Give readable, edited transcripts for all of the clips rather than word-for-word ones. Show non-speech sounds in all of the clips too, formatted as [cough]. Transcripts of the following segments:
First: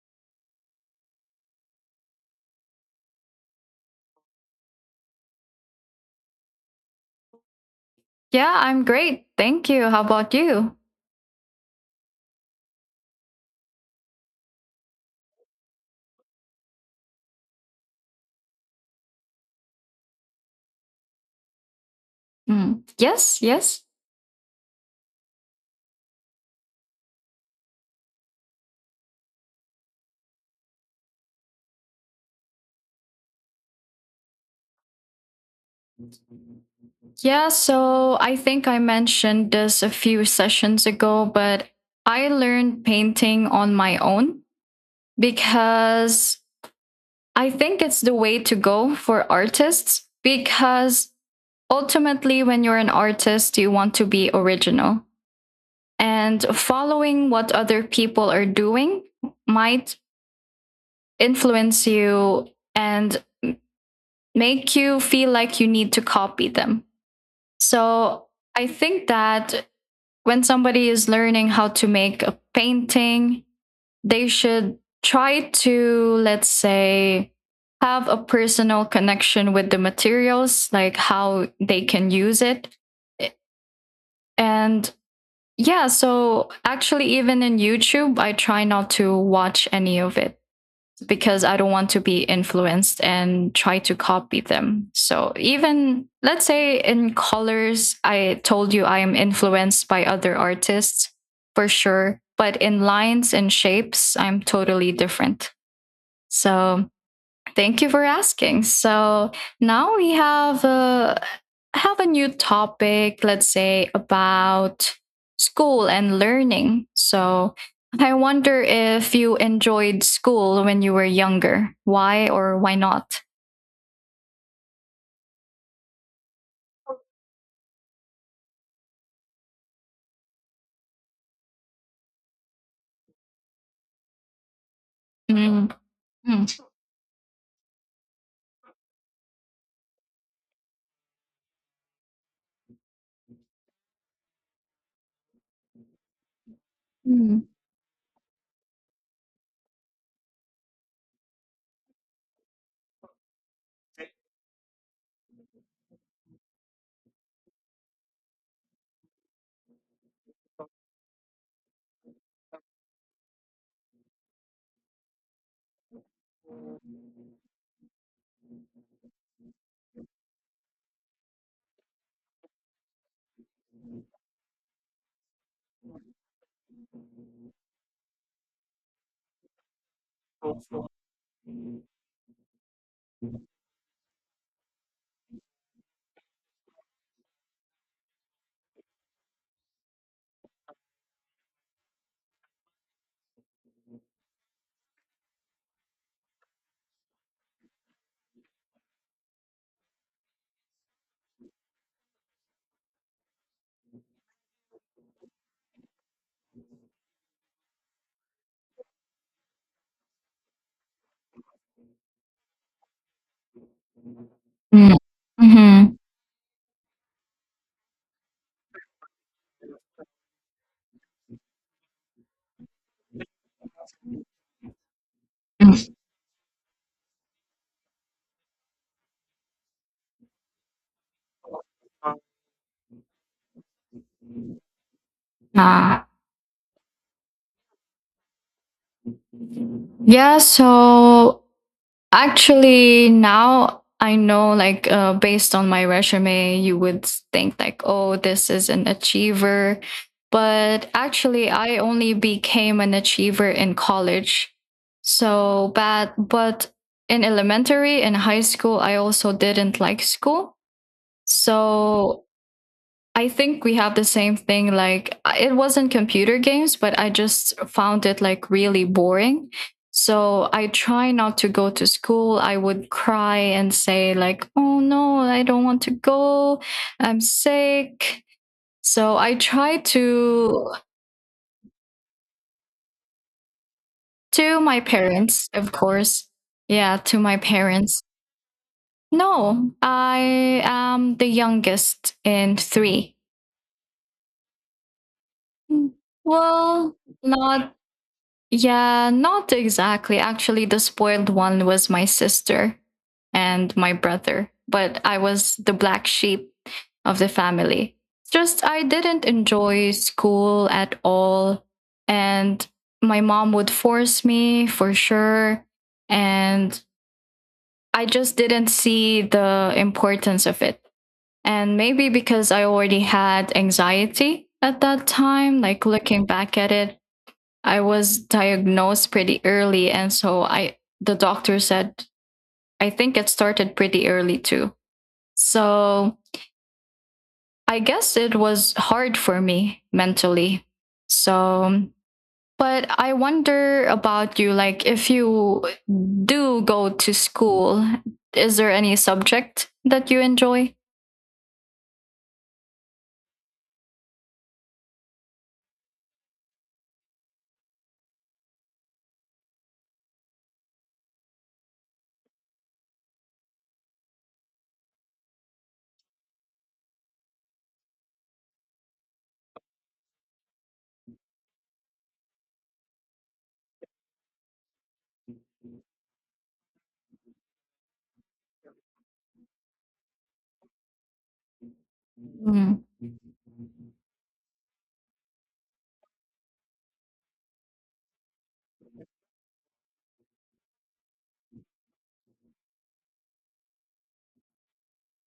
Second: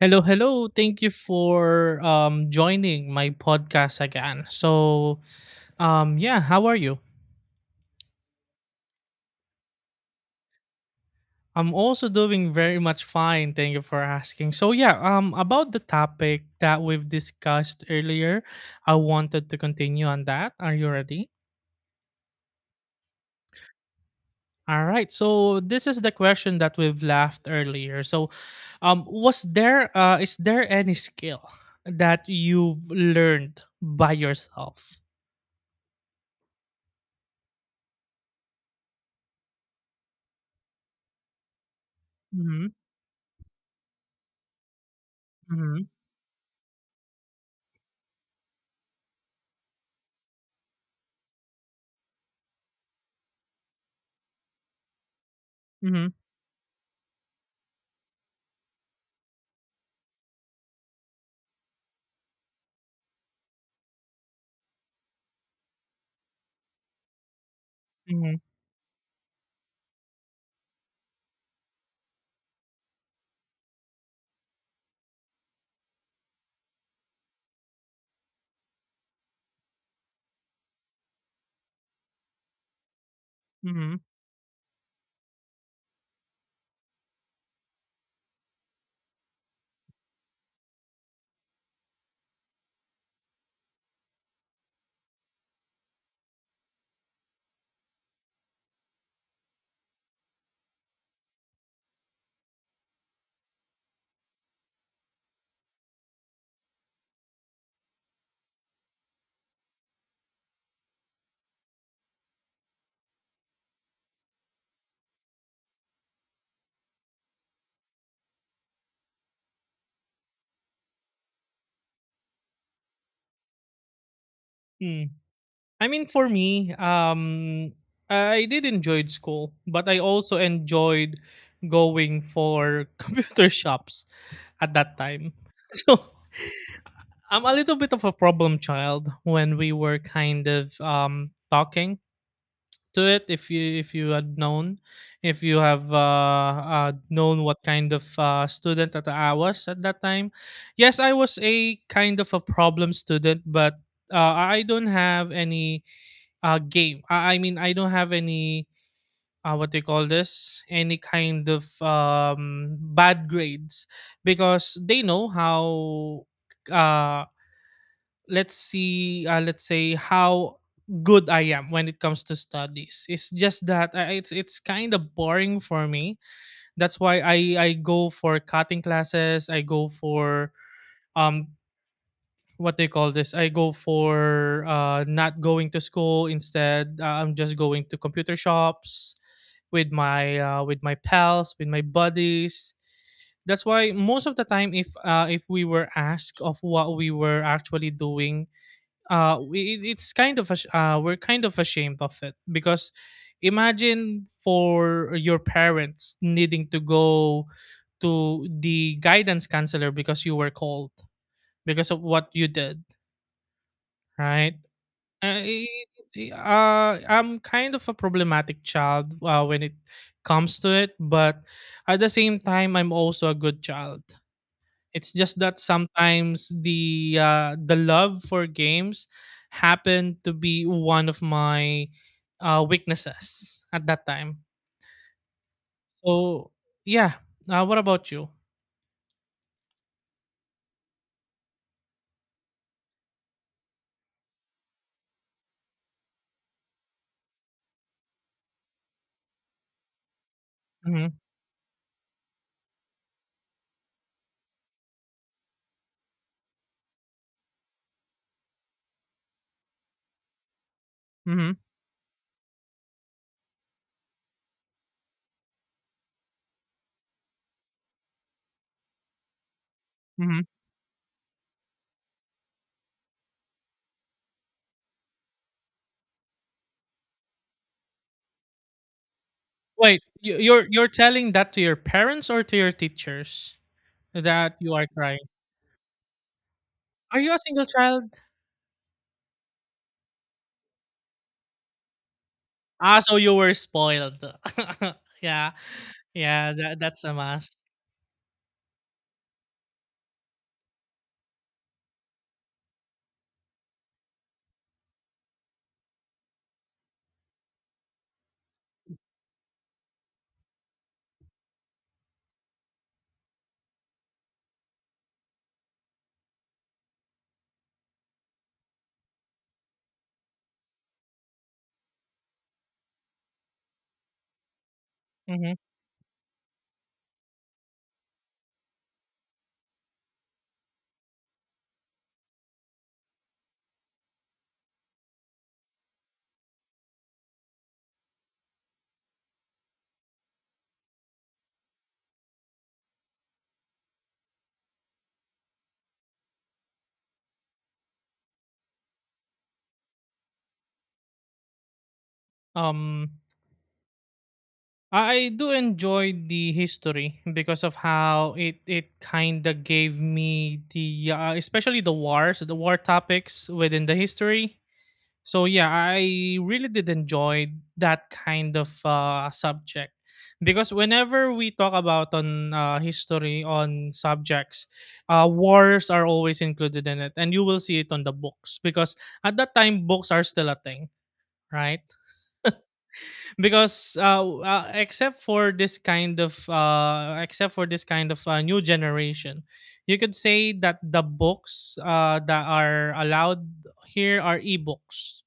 Hello, hello. Thank you for joining my podcast again. So, yeah, how are you? Yeah, I'm great. Thank you. How about you? I'm also doing very much fine. Thank you for asking. So, yeah, about the topic that we've discussed earlier, I wanted to continue on that. Are you ready? Mm. Yes, yes. All right. So, this is the question that we've left earlier. So, was there is there any skill that you've learned by yourself? Yeah, so I think I mentioned this a few sessions ago, but I Mhm. learned painting on my own Mhm. because I think it's the way to go for artists because ultimately, when you're an artist, you want to be original. And following what other people are doing might influence you and make you feel like you need to copy them. So Mhm. I think that when somebody is learning how to make a painting, they should try to, let's say, have a personal connection with the materials, like how they can use it. Mhm, And yeah, so actually, even in YouTube, I try not to watch any of it because I don't want to be influenced and try to copy them. So, even let's say in colors, I told you I am influenced by other artists for sure, but in lines and shapes, I'm totally different. So, thank you for asking. So now we have a new topic, let's say about school and learning. So I wonder if you enjoyed school when you were younger. Why or why not? mm. I mean, for me, I did enjoyed school, but I also enjoyed going for [laughs] computer shops at that time. [laughs] Mm. So Mm. I'm a little bit of a problem child when we were kind of talking to it. If you had known, if you have Mm. known what kind of student that I was at that time, yes, I was a kind of a problem student, but I don't have any I mean I don't have any what do you call this, any kind of bad grades because they know how uh let's see, let's say how good I am when it comes to studies. It's just that it's kind of boring for me. That's why i go for cutting classes. I go for um what they call this I go for not going to school. Instead, I'm just going to computer shops with my pals, with my buddies. That's why most of the time, if we were asked of what we were actually doing, we, it- it's kind of ash- we're kind of ashamed of it because imagine for your parents needing to go to the guidance counselor because you were called because of what you did, right? Mm. uh, i- Mhm. I'm kind of a problematic child when it comes to it, but at the same time, I'm also a good child. It's just that Mm. sometimes the love for games happened to be one of my weaknesses at that time. Ah. So yeah, what about you? Yeah, so actually, now I know, like, based on my resume, you would think, like, oh, this is an achiever. But Hmm. actually, I only became an achiever in college. So bad. But in elementary and high school, I also didn't like school. Hmm. So I think we have the same thing. Like, it wasn't computer games, but I just found it like really boring. Hmm. So I try not to go to school. I would cry and say, like, oh no, I don't want to go. I'm sick. So I try Wait, you, you're you're telling that to your parents or to your teachers that to you my are crying? parents, of course. Yeah, to Are you my a single parents. child? No, I am the youngest in Ah, three. so you were spoiled. [laughs] Yeah. Yeah, that Well, that's a must. not. Yeah, not exactly. Actually, the spoiled one was my sister and my brother, but I was the black sheep of the family. Just I didn't enjoy school at all. And my mom would force me for sure. And I just didn't see the importance of it. And maybe because I already had anxiety at that Mhm. time, like looking back at it, I was diagnosed pretty early. And so I, the doctor said, I think it started pretty early too. So I guess it was hard for me mentally. So, but I wonder about you, like, if you do go to school, is there any subject that you enjoy? Um, I do enjoy the history because of how it it kinda gave me the, especially the wars, the war topics within the history. So yeah, I really did enjoy that kind of subject because whenever we talk about on history on subjects, wars are always included in it, and you will see it on the books because at that time books are still a thing, right? Mm. Because except for this kind of except for this kind of new generation, you could say that the books that are allowed here are ebooks,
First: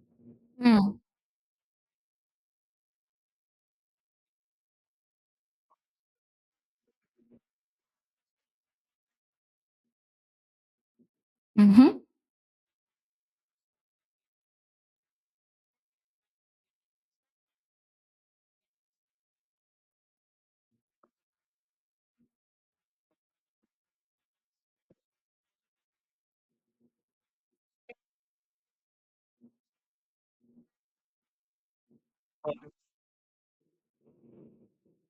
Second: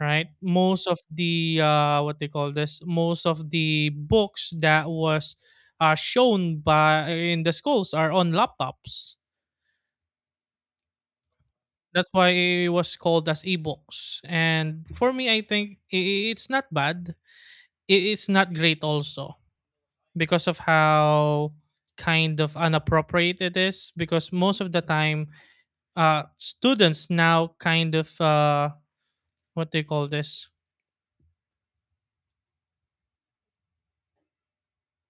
right? Most Mm. of the what they call this most of the books that was shown by in the schools are on laptops. Hmm. That's why it was called as ebooks. And for me, I think it's not bad. It's not great also, because of how kind of unappropriate it is. Because most of the time, students now kind of what they call this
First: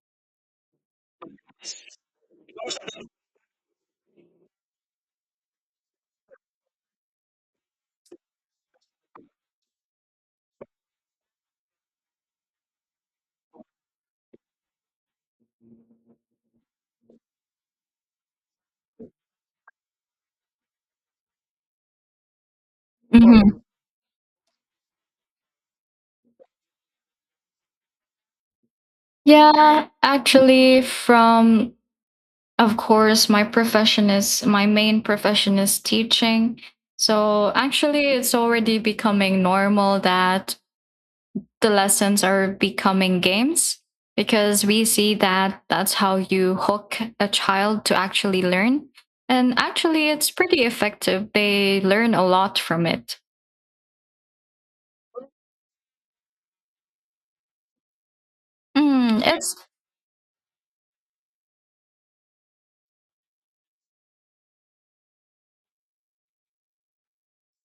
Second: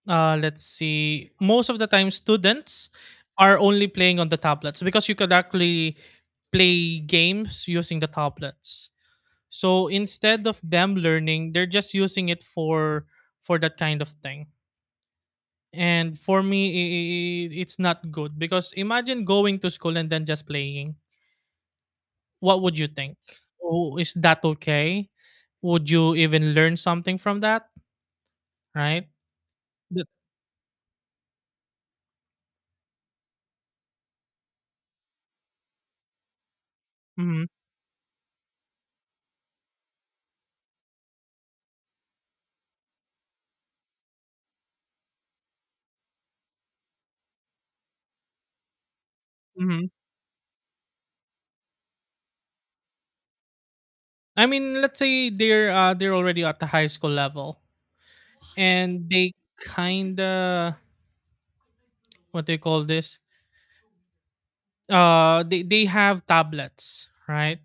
Let's see. Most of the time, students are only playing on the tablets because you could actually play games using the tablets. So instead of them learning, they're just using it for that kind of thing. And for me, it's not good because imagine going to school and then just playing. What would you think? Oh, is that okay? Would you even learn something from that? Right? Yeah, The- actually, from of course, my main profession is teaching. mhm, So actually, it's already becoming normal that the lessons are becoming games because we see that that's how you hook a child to actually learn. And mhm. actually, it's pretty effective. They learn a lot from it. I mean, let's say they're already at the high school level, and Mm, they it's kind of, what do you call this? They have tablets, right?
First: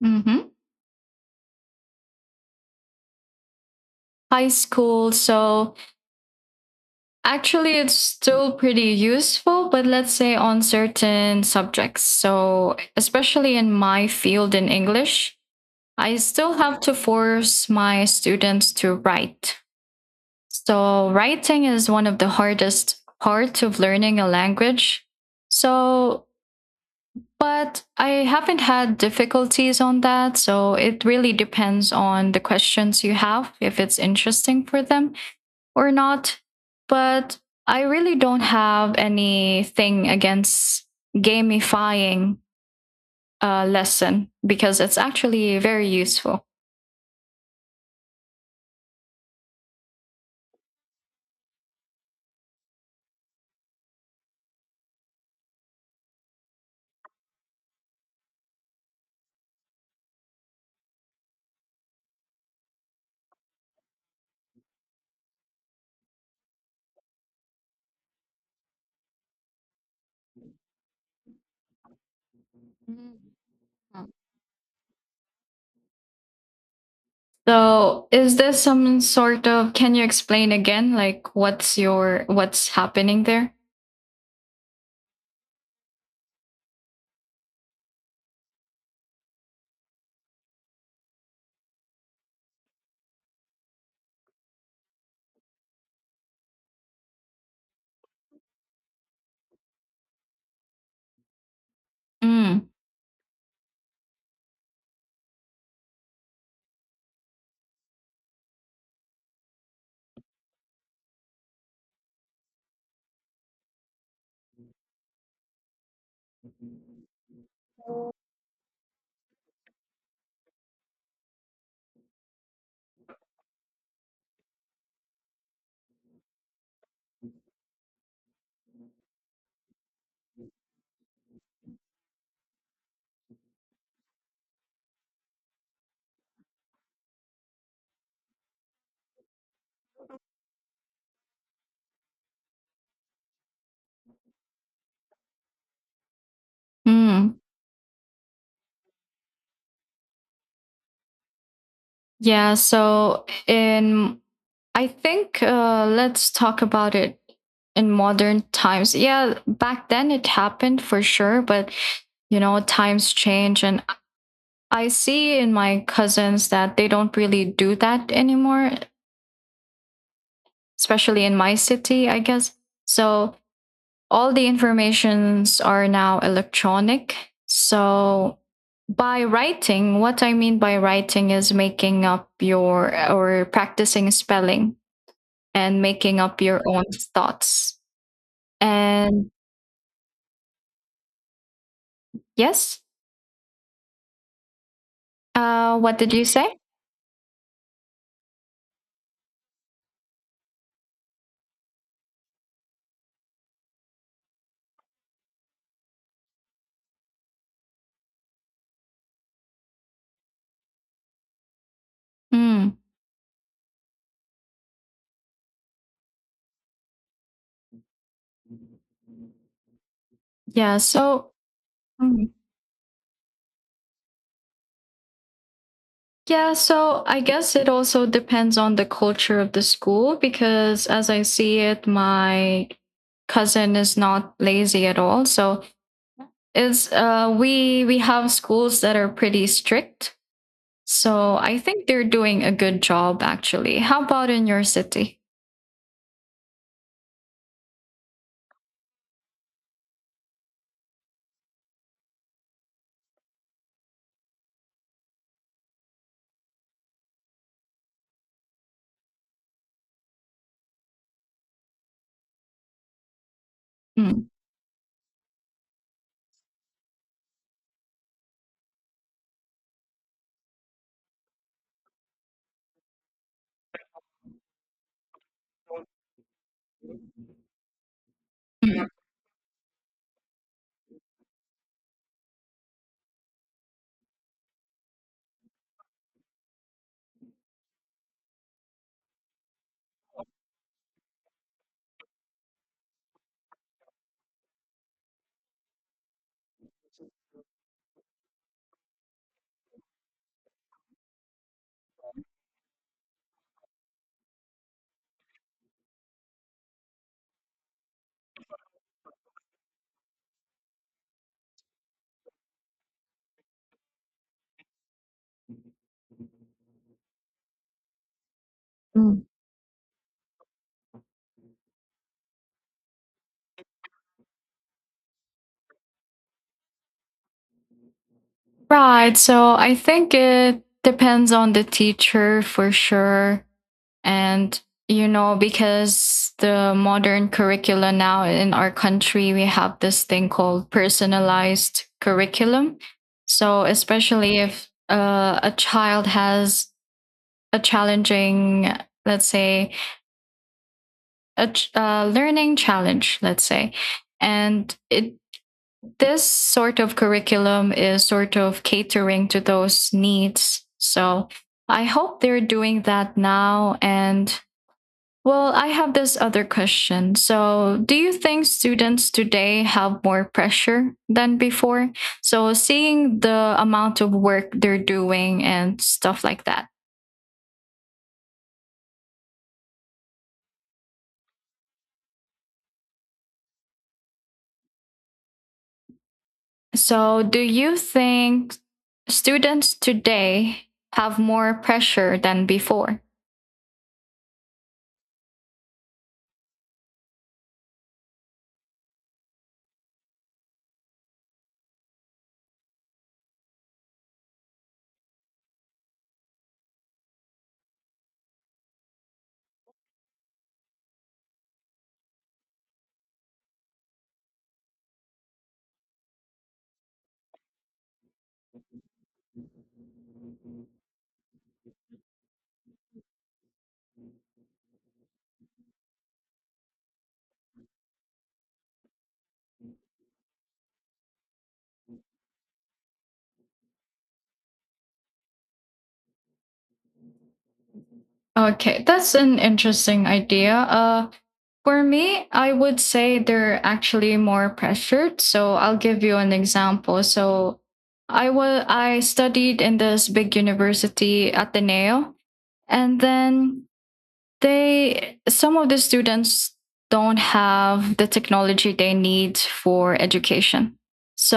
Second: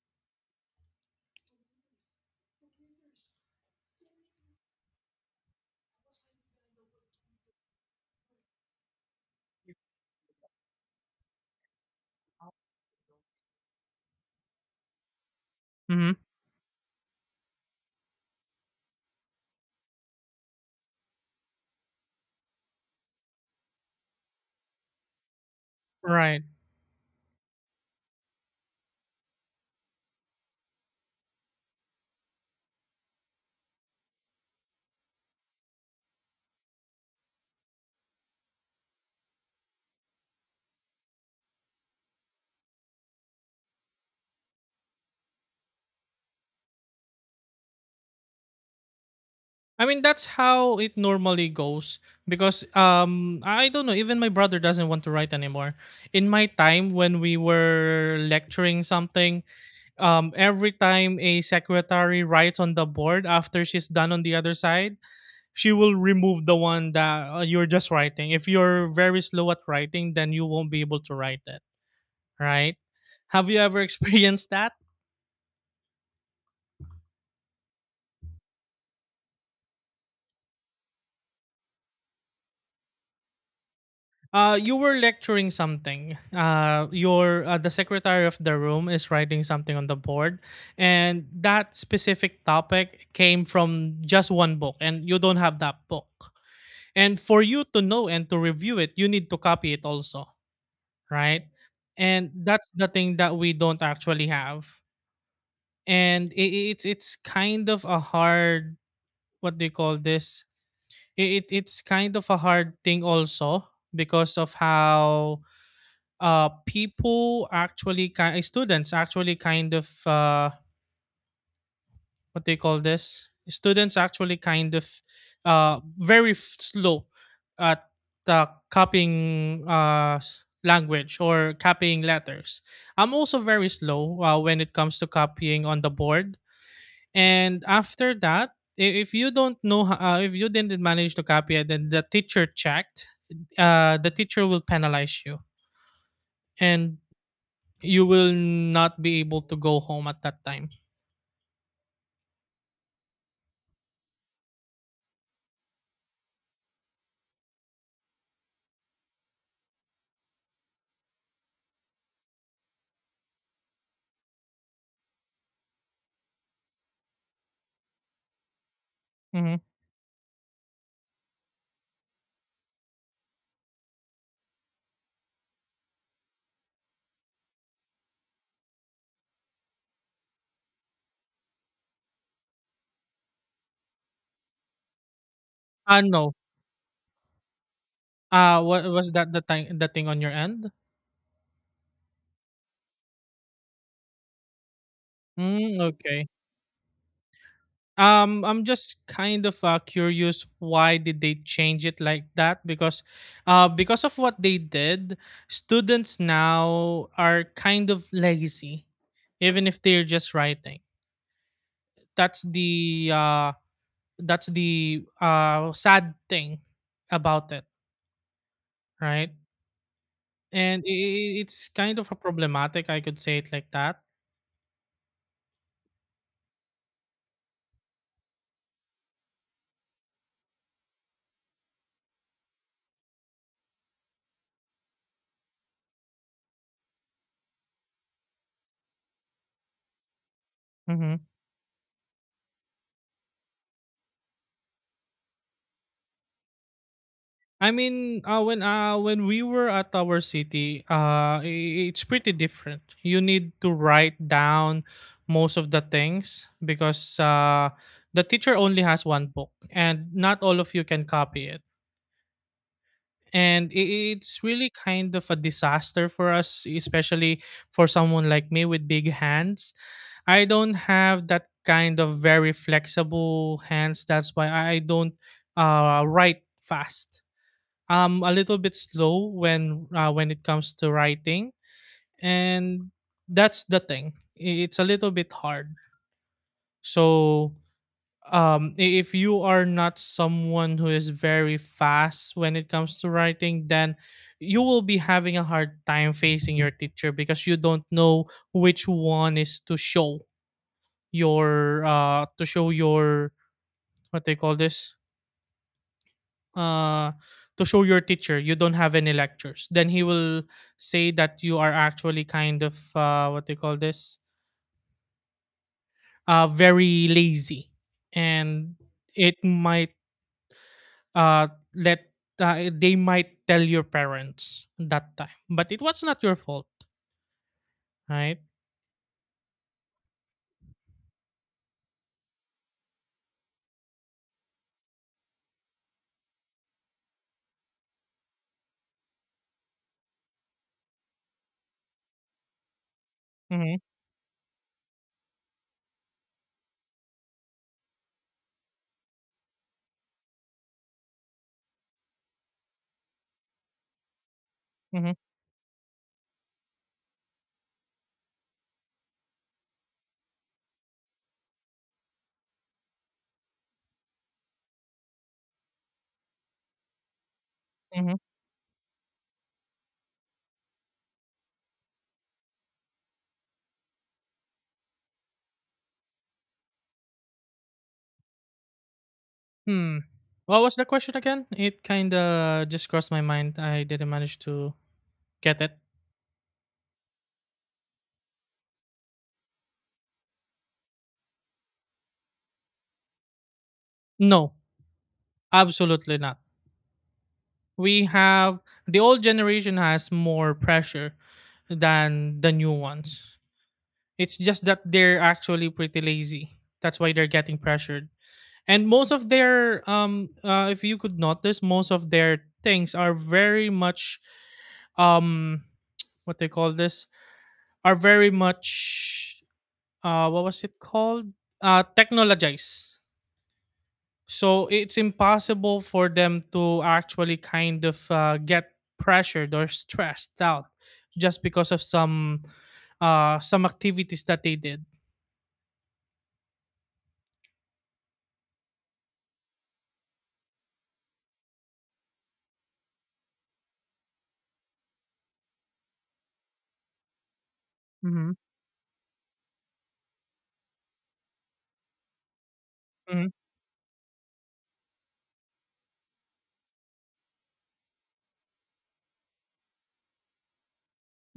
mhm, high school. So actually, it's still pretty useful, but let's say on certain subjects. So, especially in my field in English, Mm-hmm. I still have to force my students to write. So, writing is one of the hardest parts of learning a language. So, Right. but I haven't had difficulties on that. So, it really depends on the questions you have, if it's interesting for them or not, but I really don't have anything against gamifying a lesson because it's actually very useful. I mean, that's how it normally goes because I don't know, even my brother doesn't want to write anymore. In my time when we were lecturing something, every time a secretary writes on the board, after she's done on the other side, she will remove the one that you're just writing. If you're very slow at writing, then you won't be able to write it, right? Have you ever [laughs] experienced that? So, is this some sort of can you explain again, like, what's happening there? You were lecturing something. Your the secretary of the room is writing something on the board, and that specific topic came from just one book, and you don't have that book. And for you to know and to review it, you need to copy it also, right? And Mm. that's the thing that we don't actually have. And I It's kind of a hard, what do you call this? It it's kind of a hard thing also, because of how people actually students actually kind of what do you call this students actually kind of slow at copying language or copying letters. I'm also very slow when it comes to copying on the board. And after that, if you don't know, if you didn't manage to copy it, then the teacher checked. The teacher will penalize you, and Mm. you will not be able to go home at that time. Yeah, so in I think, let's talk about it in modern times. Yeah, back then it happened for sure, but you know, times change. And I see in my cousins that they don't really do that anymore, Mhm. especially in my city, I guess. So all the informations are now electronic. So by writing, what I mean by writing is making up your or practicing spelling and Ah, making no. up your own thoughts. Ah, what was And that, the thing, the thing on your end? yes, Mm, what did you okay. say? I'm just kind of curious, why did they change it like that? Because of what they did, students now are kind of lazy, even if they're just writing. That's Mm, the uh, that's the sad thing about it, right? yeah, And i so i it's kind of a mm, problematic, I could say it like that. I guess it also depends on the culture of the school because as I see it, my cousin is not lazy at all. So it's we have schools that are pretty strict. Hmm. So I think they're doing a good job actually. How about in your city? I mean, when we were at our city, it's pretty different. You need to write down most of the things because the teacher only has one book, and not all of you can copy it. and i- Mm. it's really kind of a disaster for us, especially for someone like me with big hands. I don't have that kind of very flexible hands. That's why I don't write fast. I'm a little bit Mm. slow when it comes to writing. And that's the thing. It's a little bit hard. So if you are not someone who is very fast when it comes to writing, then you will be having a hard time facing your teacher because you don't know which one is to show your to show your, what they call this, uh to show your teacher you don't have any lectures, then he will say that you are actually kind of what they call this very lazy. And Mm. it might, uh let they might tell your parents that time, but it was not your fault, right? Right. So I think it depends on the teacher for sure. And, you know, because the modern curricula now in our country, we have this thing called personalized curriculum. So, Mm-hmm, especially if a child has a challenging, let's say, learning challenge, let's say, and it, mm-hmm, this sort of curriculum is sort of catering to those needs. So, I hope they're doing that now. And well, I have this other question. So, do you mm-hmm. think students today have more pressure than before? So, seeing the amount of work they're doing and stuff like that. Hmm. What was the question again? It kind of just crossed my mind. I didn't manage to get it. So, do you think students today have more pressure than before? No, absolutely not. We have, the old generation has more pressure than the new ones. It's just that they're actually pretty lazy. That's why they're getting pressured. And most of their if you could notice, most of their things are very much um what they call this are very much what was it called? Technologized. So it's impossible for them to actually kind of get pressured or stressed out just because of some activities that they did. Okay, that's an interesting idea. For me, I would say they're actually more pressured. So I'll give you an example. So Mm-hmm. I studied in this big university, Ateneo, and Mm-hmm. then they some of the students don't have the technology they need for education.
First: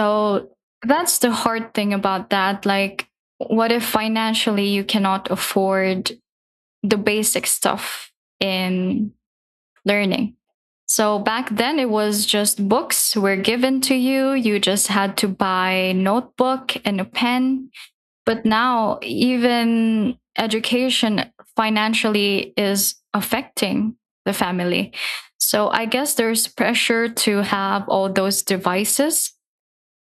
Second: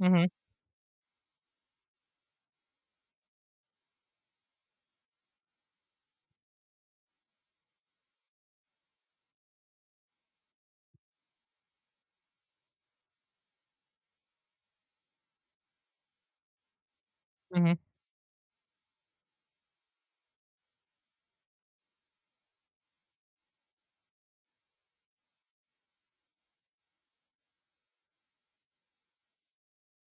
Mm-hmm. that's the hard thing about that. Like, what if financially you cannot afford the basic stuff in learning. So back then it was just books were given to you. You just had to buy a notebook and a pen. Mm-hmm. But now even education financially is affecting the family. So I guess there's pressure to have all those devices.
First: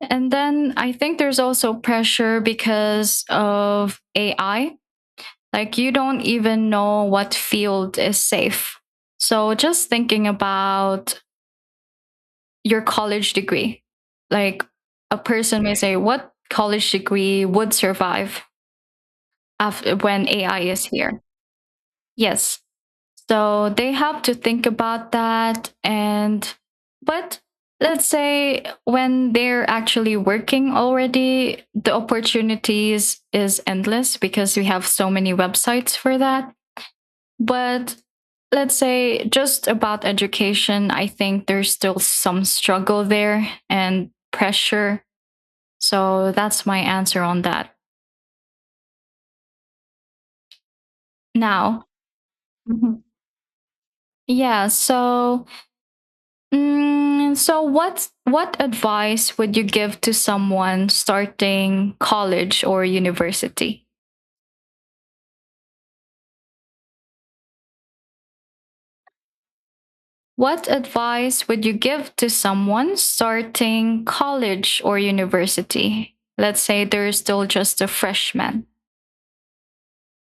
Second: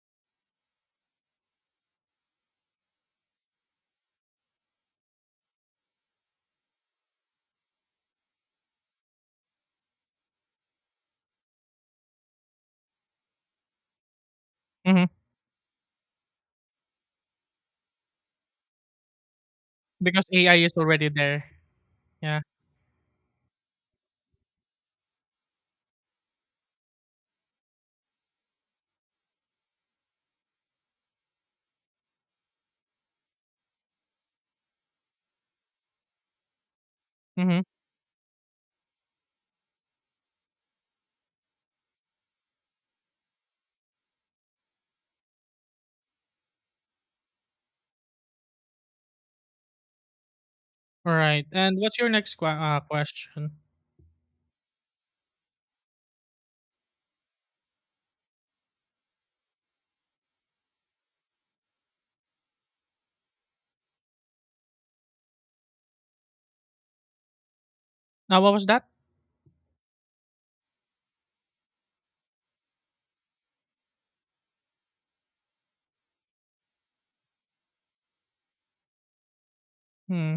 And then I think there's also pressure because of AI, like you don't even know what field is safe. So just thinking about your college degree, like Mm-hmm. a person may say, what college degree would survive after Because when AI AI is is already here? there. Yeah. Yes. So they have to think about that. And, but let's say when they're actually working already, the opportunities is endless because we have so many websites for that. Mm-hmm. But let's say just about education, I think there's still some struggle there and pressure. So that's my answer on that. All right. And Now, what's your next mhm, question? yeah. So, what advice would you give to someone starting college or university? What was that? What advice would you give to someone starting college or university? Let's say they're still just a freshman. Hmm.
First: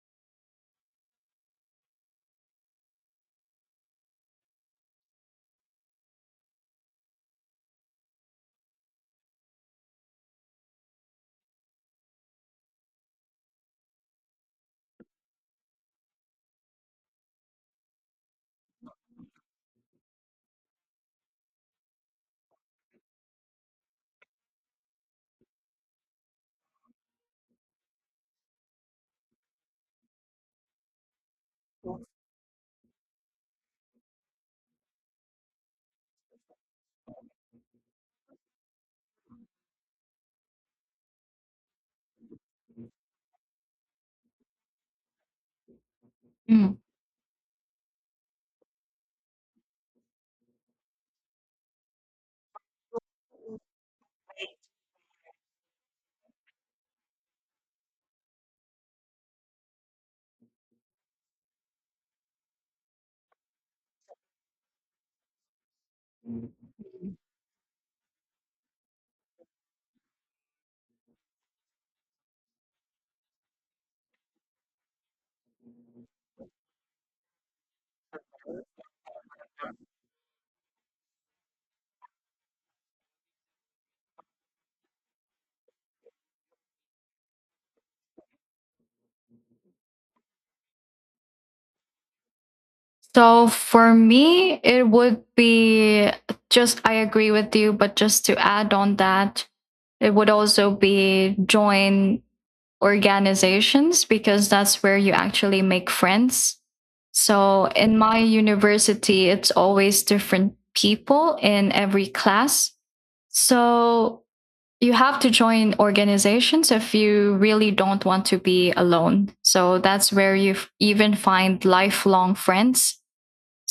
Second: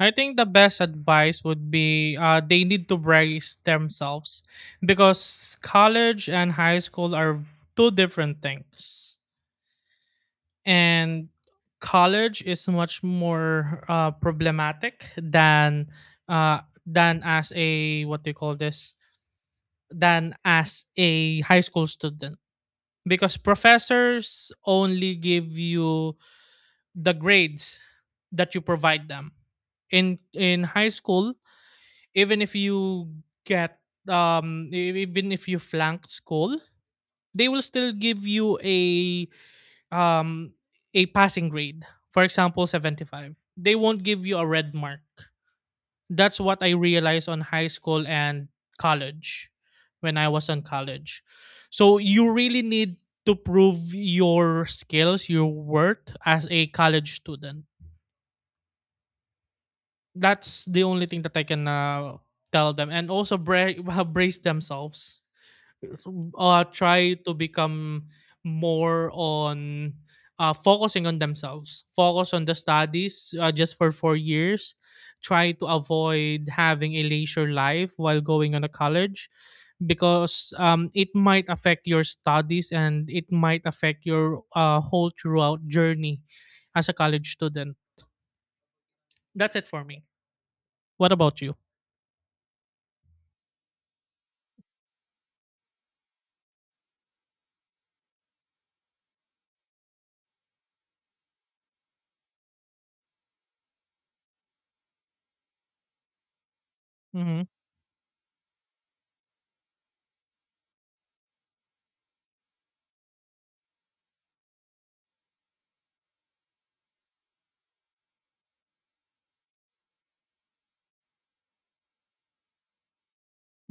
I think the best advice would be, they need to brace themselves because college and high school are two different things. And college is much more problematic uh, than as a, what do you call this, than as a high school student because professors only give you the grades that you provide them in high school. Even if you get even if you flank school, they will still give you a, um a passing grade, for example 75, they won't give you a red mark. That's what I Mm. realized on high school and college when I was in college. So you really need to prove your skills, your worth as a college student. That's the only thing that I can tell them, and also [laughs] brace themselves. Try to become more on focusing on themselves, focus on the studies just for 4 years, try to avoid having a leisure life while going on a college because it might affect your studies and it might affect your whole throughout journey as a college student. That's it for me. What about you? So for me, it would be just, I agree with you, but just to add on that, it would also be join organizations because that's where you actually make friends. Mm-hmm. So in my university, it's always different people in every class. So you have to join organizations if you really don't want to be alone. So that's where you even find lifelong friends,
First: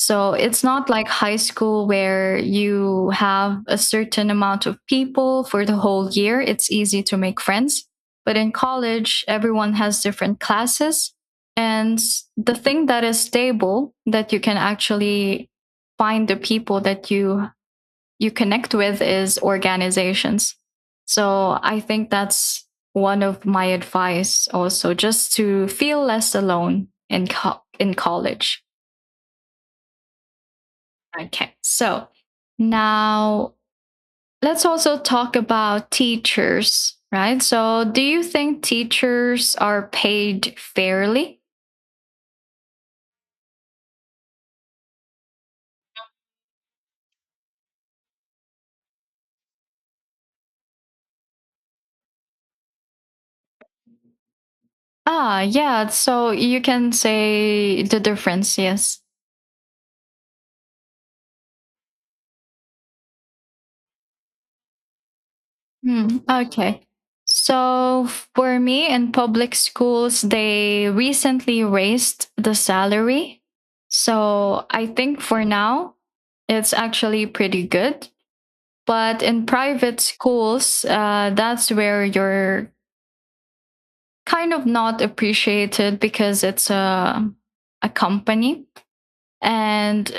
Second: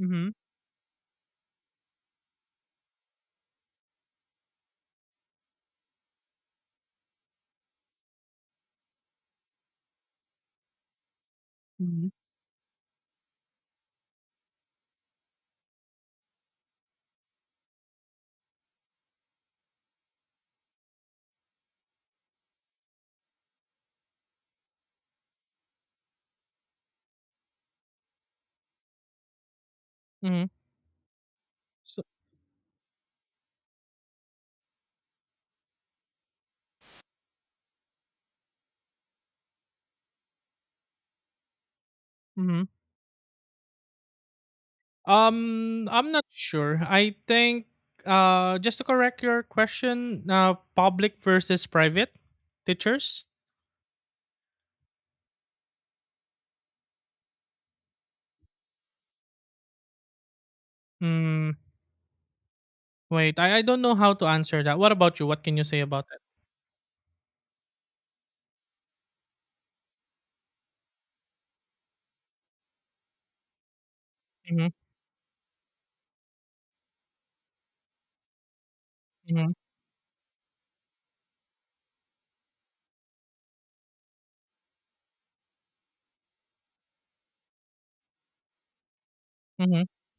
Mm-hmm. it's not like high school where you have a certain amount of people for the whole year. It's easy to make friends. But in college, everyone has different classes. And Mm-hmm. the thing that is stable that you can actually find the people that you connect with is organizations. So I think that's one of my advice also just to feel less alone in in college. Mm-hmm. Okay. So, So now let's also talk about teachers, right? So do you think teachers are paid fairly? mhm. I'm not sure. I think just to correct your question, public versus private teachers. Ah, yeah. So you can say the difference, yes. Hmm. Wait, I don't know how to answer that. What about you? What can you say about Hmm. that? Okay. So for me in public schools, they recently raised the salary. So Mm-hmm, I think for now, it's actually pretty good. But in mm-hmm, private schools, that's where you're kind of not appreciated because it's a company. mm-hmm, And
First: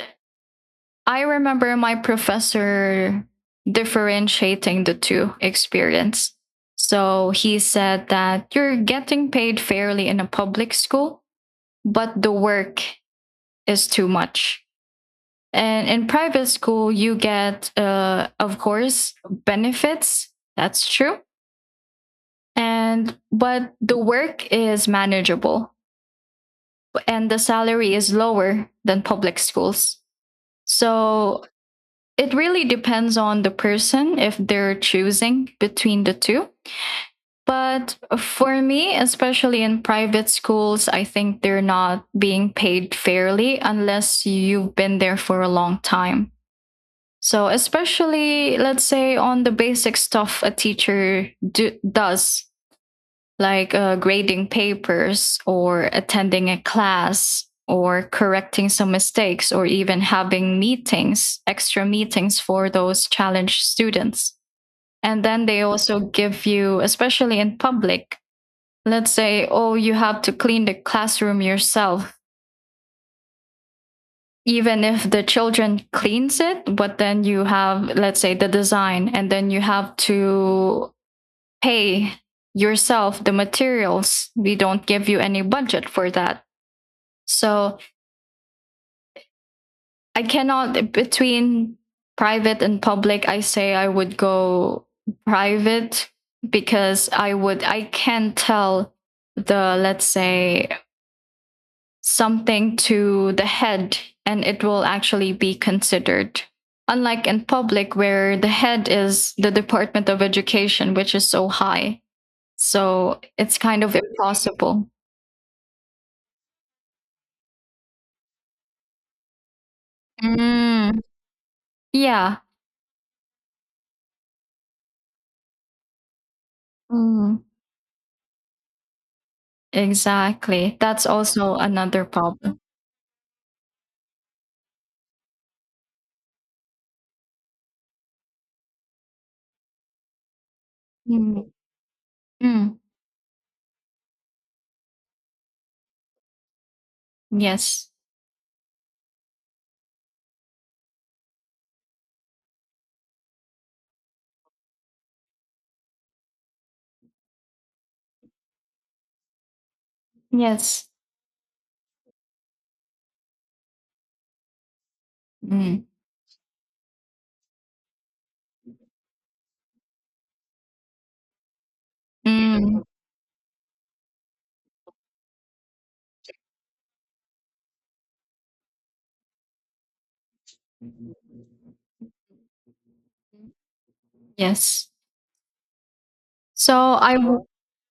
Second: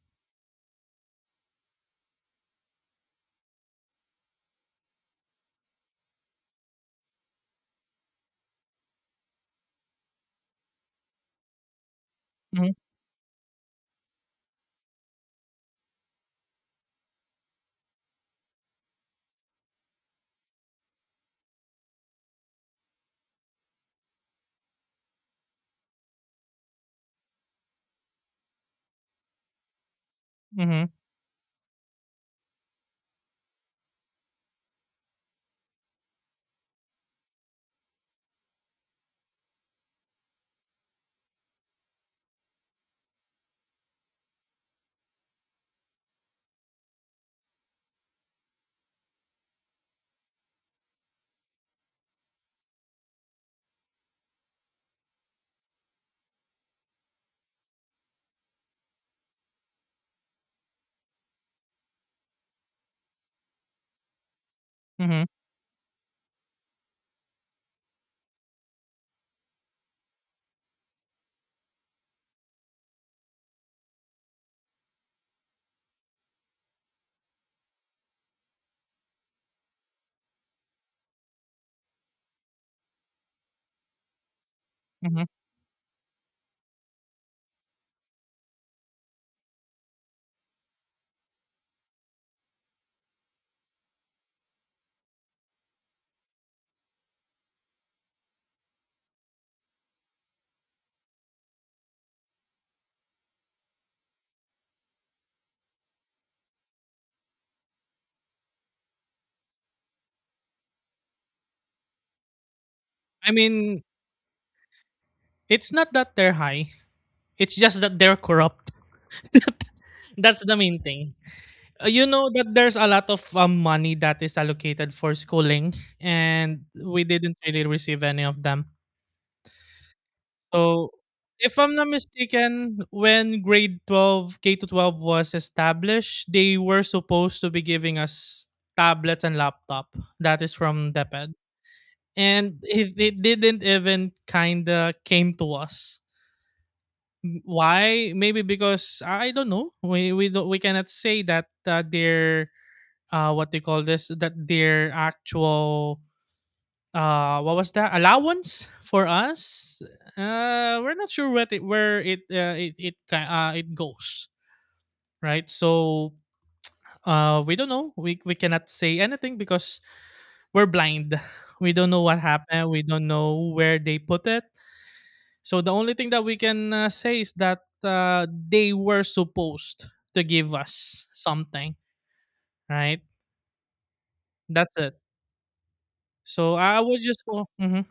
I remember my professor differentiating the two experience. So he said that you're getting paid fairly in a public school, but the mm-hmm, work is too much. And in private school, you get, of course, benefits. That's true. And but the work is manageable and the salary is lower than public schools, mm-hmm, so it really depends on the person if they're choosing between the two, but for me especially in private schools I think they're not being paid fairly unless you've been there for a long time. So especially let's say on the basic stuff a teacher does, like grading papers or attending a class or correcting some mistakes or even having meetings, extra meetings for those challenged students. mm-hmm, And then they also give you, especially in public, let's say, oh, you have to clean the classroom yourself. Even if the children cleans it, but then you have, let's say, the design, and then you have to pay yourself the materials. We don't give you mm-hmm. any budget for that. So I cannot between private and public. I say I would go private because I can tell the, let's say, something to the head and it will actually be considered. Unlike in public where the head is the Department of Education which is so high. So I it's kind mean, of impossible. it's not that they're high. It's just that they're corrupt. [laughs] That's the main Mm, thing. You know yeah. that there's a lot of money that is allocated for schooling, and we didn't Mm, really receive any of them. exactly. So, That's also if I'm not another problem. mistaken, when grade 12, K to 12 was established, they were supposed to be giving us tablets and laptop. That is from DepEd. Mm. And Mm. It didn't even kind of came to us. Yes. Why? Maybe because I don't know. We cannot say that their what they call this, that their actual, what was that allowance for us, Yes. we're not sure what it, where it, it goes, right? Mm. So we don't know, we cannot say anything because we're blind. [laughs] We don't know what happened, we Mm. don't know where they put it. So the only thing that we can say is that they were supposed to give us something, right? That's Yes. it. So I So would I just w- go mhm,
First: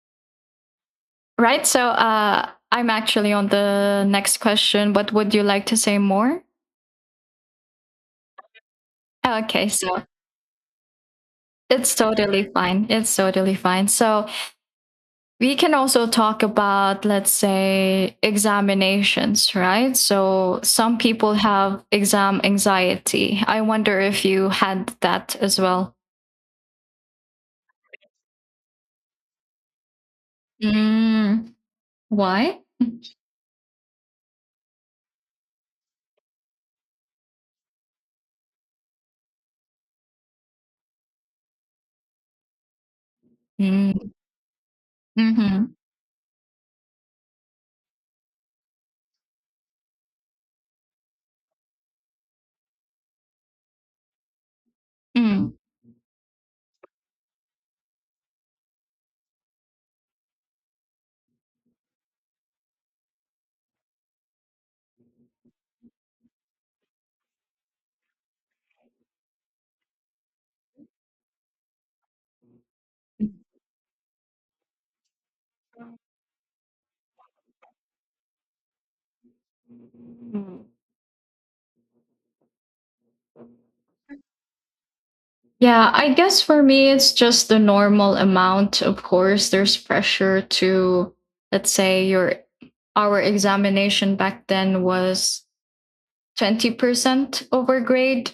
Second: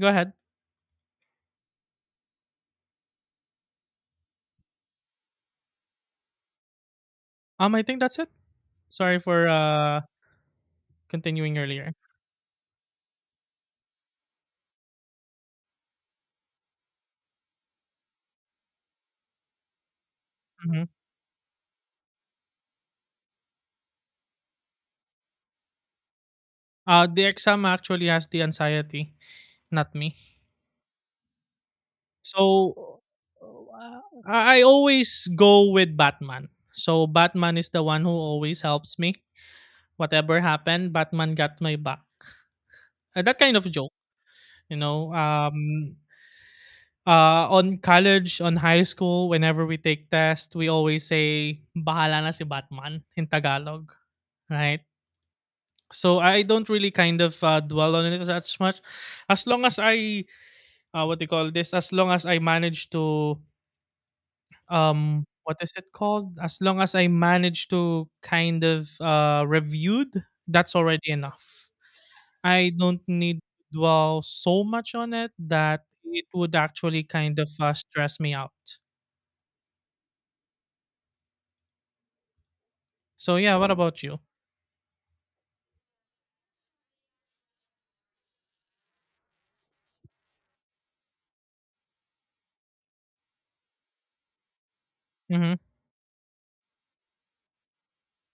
go ahead. right. So I'm actually on the next question. What would you like to say more? I think that's it. Sorry for Okay. So continuing it's earlier. totally fine. It's totally fine. So we can also talk about, let's say, examinations, right? So Mhm. some people have exam anxiety. I wonder if you had that as well. The exam actually has the anxiety, not me. Mm, why? So, uh, I always go with Batman. So Batman is the one who always helps me. Whatever happened, Batman got my back. That kind of joke, Mm. you know. Mhm. On college, on high school, whenever we take tests, we always say "Bahala na si Batman" in Tagalog, right? Mm. So I don't really kind of dwell on it as much, as long as I, what do you call this? As long as I manage to, what is it called? As long as I manage to kind of reviewed, that's already enough. I don't need to dwell so much on it that it would actually kind of stress me out. Mm. So yeah, what about you? Yeah, I guess for me, it's just the normal amount. Of course, there's pressure to, let's say, your our examination back then was Mhm. 20% over grade,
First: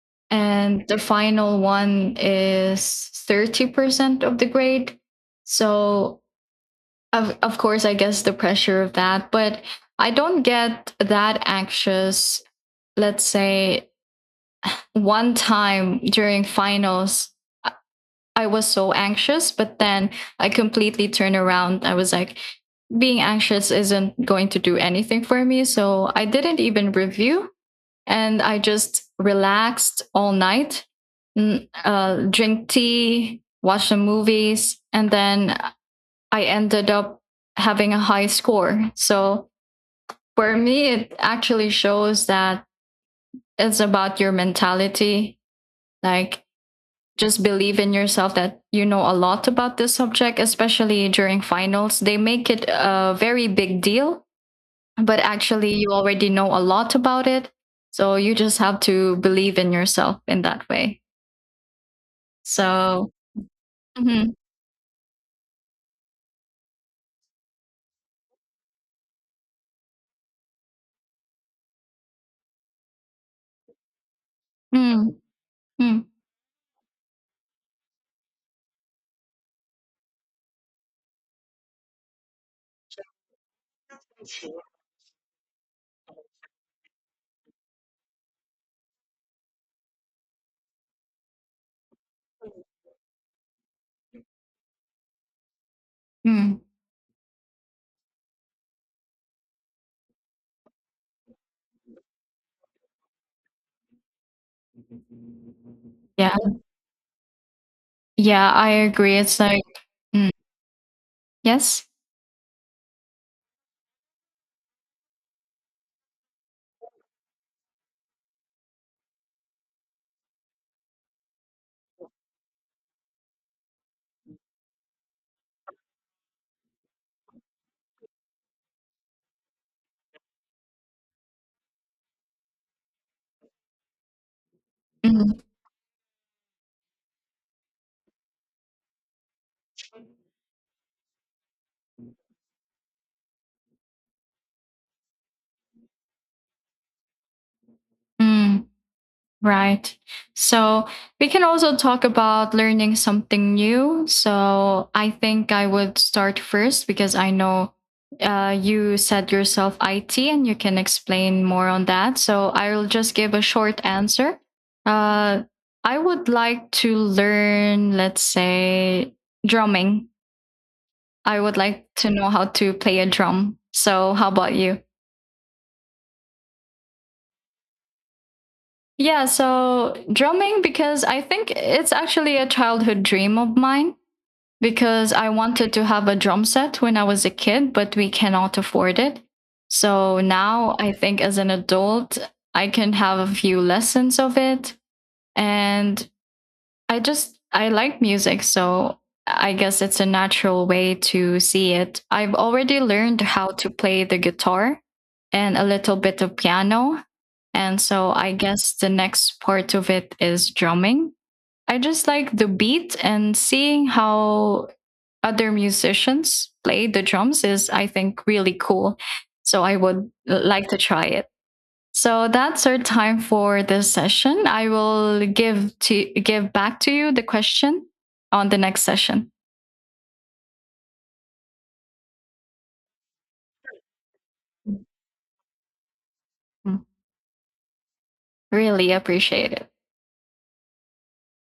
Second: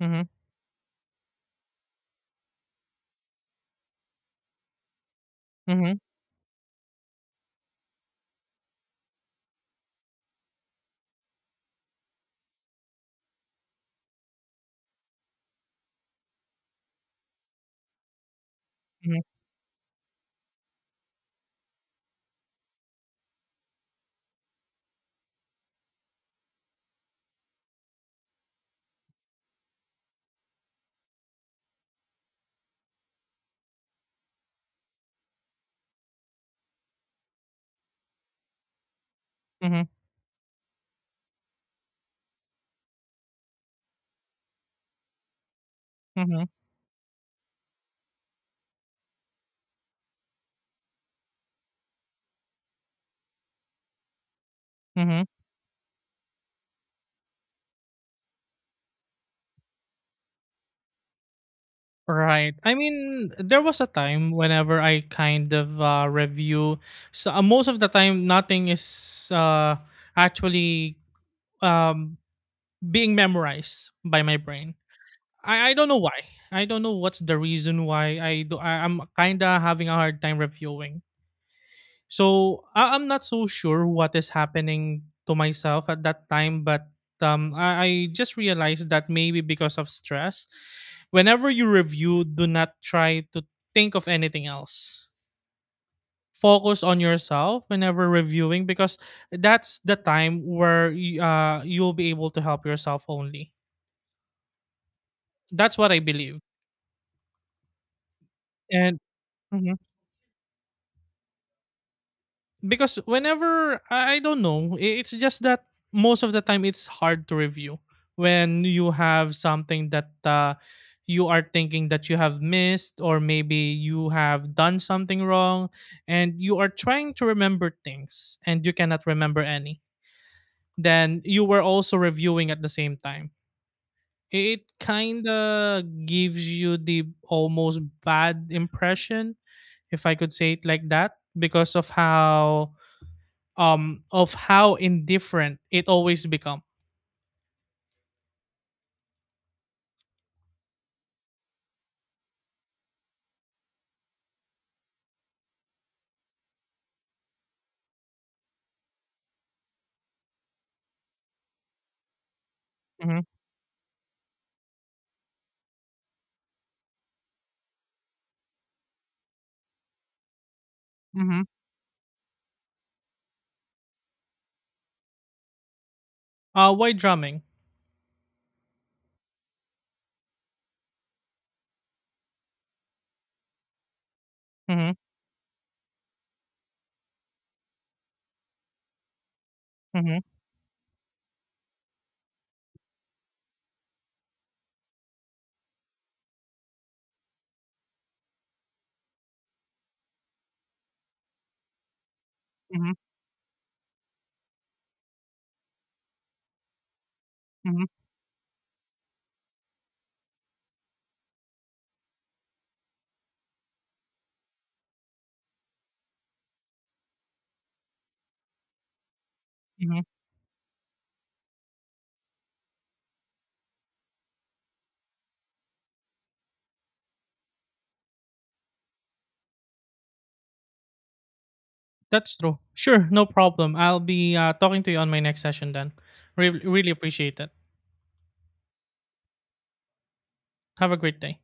Mhm. and the final one is 30% of the grade. Mhm. So, of course, I guess the pressure of that, but I don't get that anxious, let's say, one time during finals I- was so Mhm. anxious but then I completely turned around. I was like, being anxious isn't going to do anything for me, so I didn't even review, and I just relaxed all night, drink tea, watch the movies, and then I ended up having a high score. So Mhm. for me it actually shows that it's about your mentality, like, Mhm. just believe in yourself that you know a lot about this subject, especially during finals. They make it a very big deal, but Mhm. actually, you already know a lot about it. So you just have to believe in yourself in that way. Right. I So, mean, there was a time mhm, whenever I kind of review. So most of the time, nothing is actually, um, being memorized by my brain. mm, I don't know mm, why. I don't know what's the reason why I do. I'm kind of having a hard time reviewing. So I'm not so sure what is happening to myself at that time, but I just realized that maybe because of stress, whenever you review, do not try to think of anything else. mm. Focus on yourself whenever reviewing because that's the time where you'll be able to help yourself only. That's what I Yeah, believe. yeah, I And agree. It's like, Mhm. mm, yes. Because whenever I don't know, it's just that most of the time it's hard to review when you have something that you are thinking that you have missed, or maybe you have done something wrong and you are trying to remember things and you cannot remember any. Then you were also reviewing at the same time. It kind Mm. of gives you the almost bad impression, if I could say it like that, because of how, of how indifferent it always become. Mm. Right. So we can also talk about learning something new. So I think I would start first because I know, you said yourself IT and you can explain more on that. So I'll just Hmm. give a short answer. Uh, I would like to learn, let's say, drumming. I Hmm. would like to know how to play a drum. So, how about you? Why drumming? Yeah, so drumming because I think it's actually a childhood dream of mine, Hmm. because I wanted to have a drum set when I was a kid, but we cannot afford it. Hmm. So now I think as an adult, I can have a few lessons of it. And I like music. So I guess it's a natural way to see it. I've already Hmm. learned how to play the guitar and a little bit of piano. And Hmm. so I guess the next part of it is drumming. I just like the beat and seeing how other musicians play the drums is, I think, really cool. So I Hmm. would like to try it. So that's our time for this session. I will give back to you the question on the next session. That's true. Sure, no problem. I'll be talking to you on my next session then. Really appreciate it. Really appreciate it. Have a great day.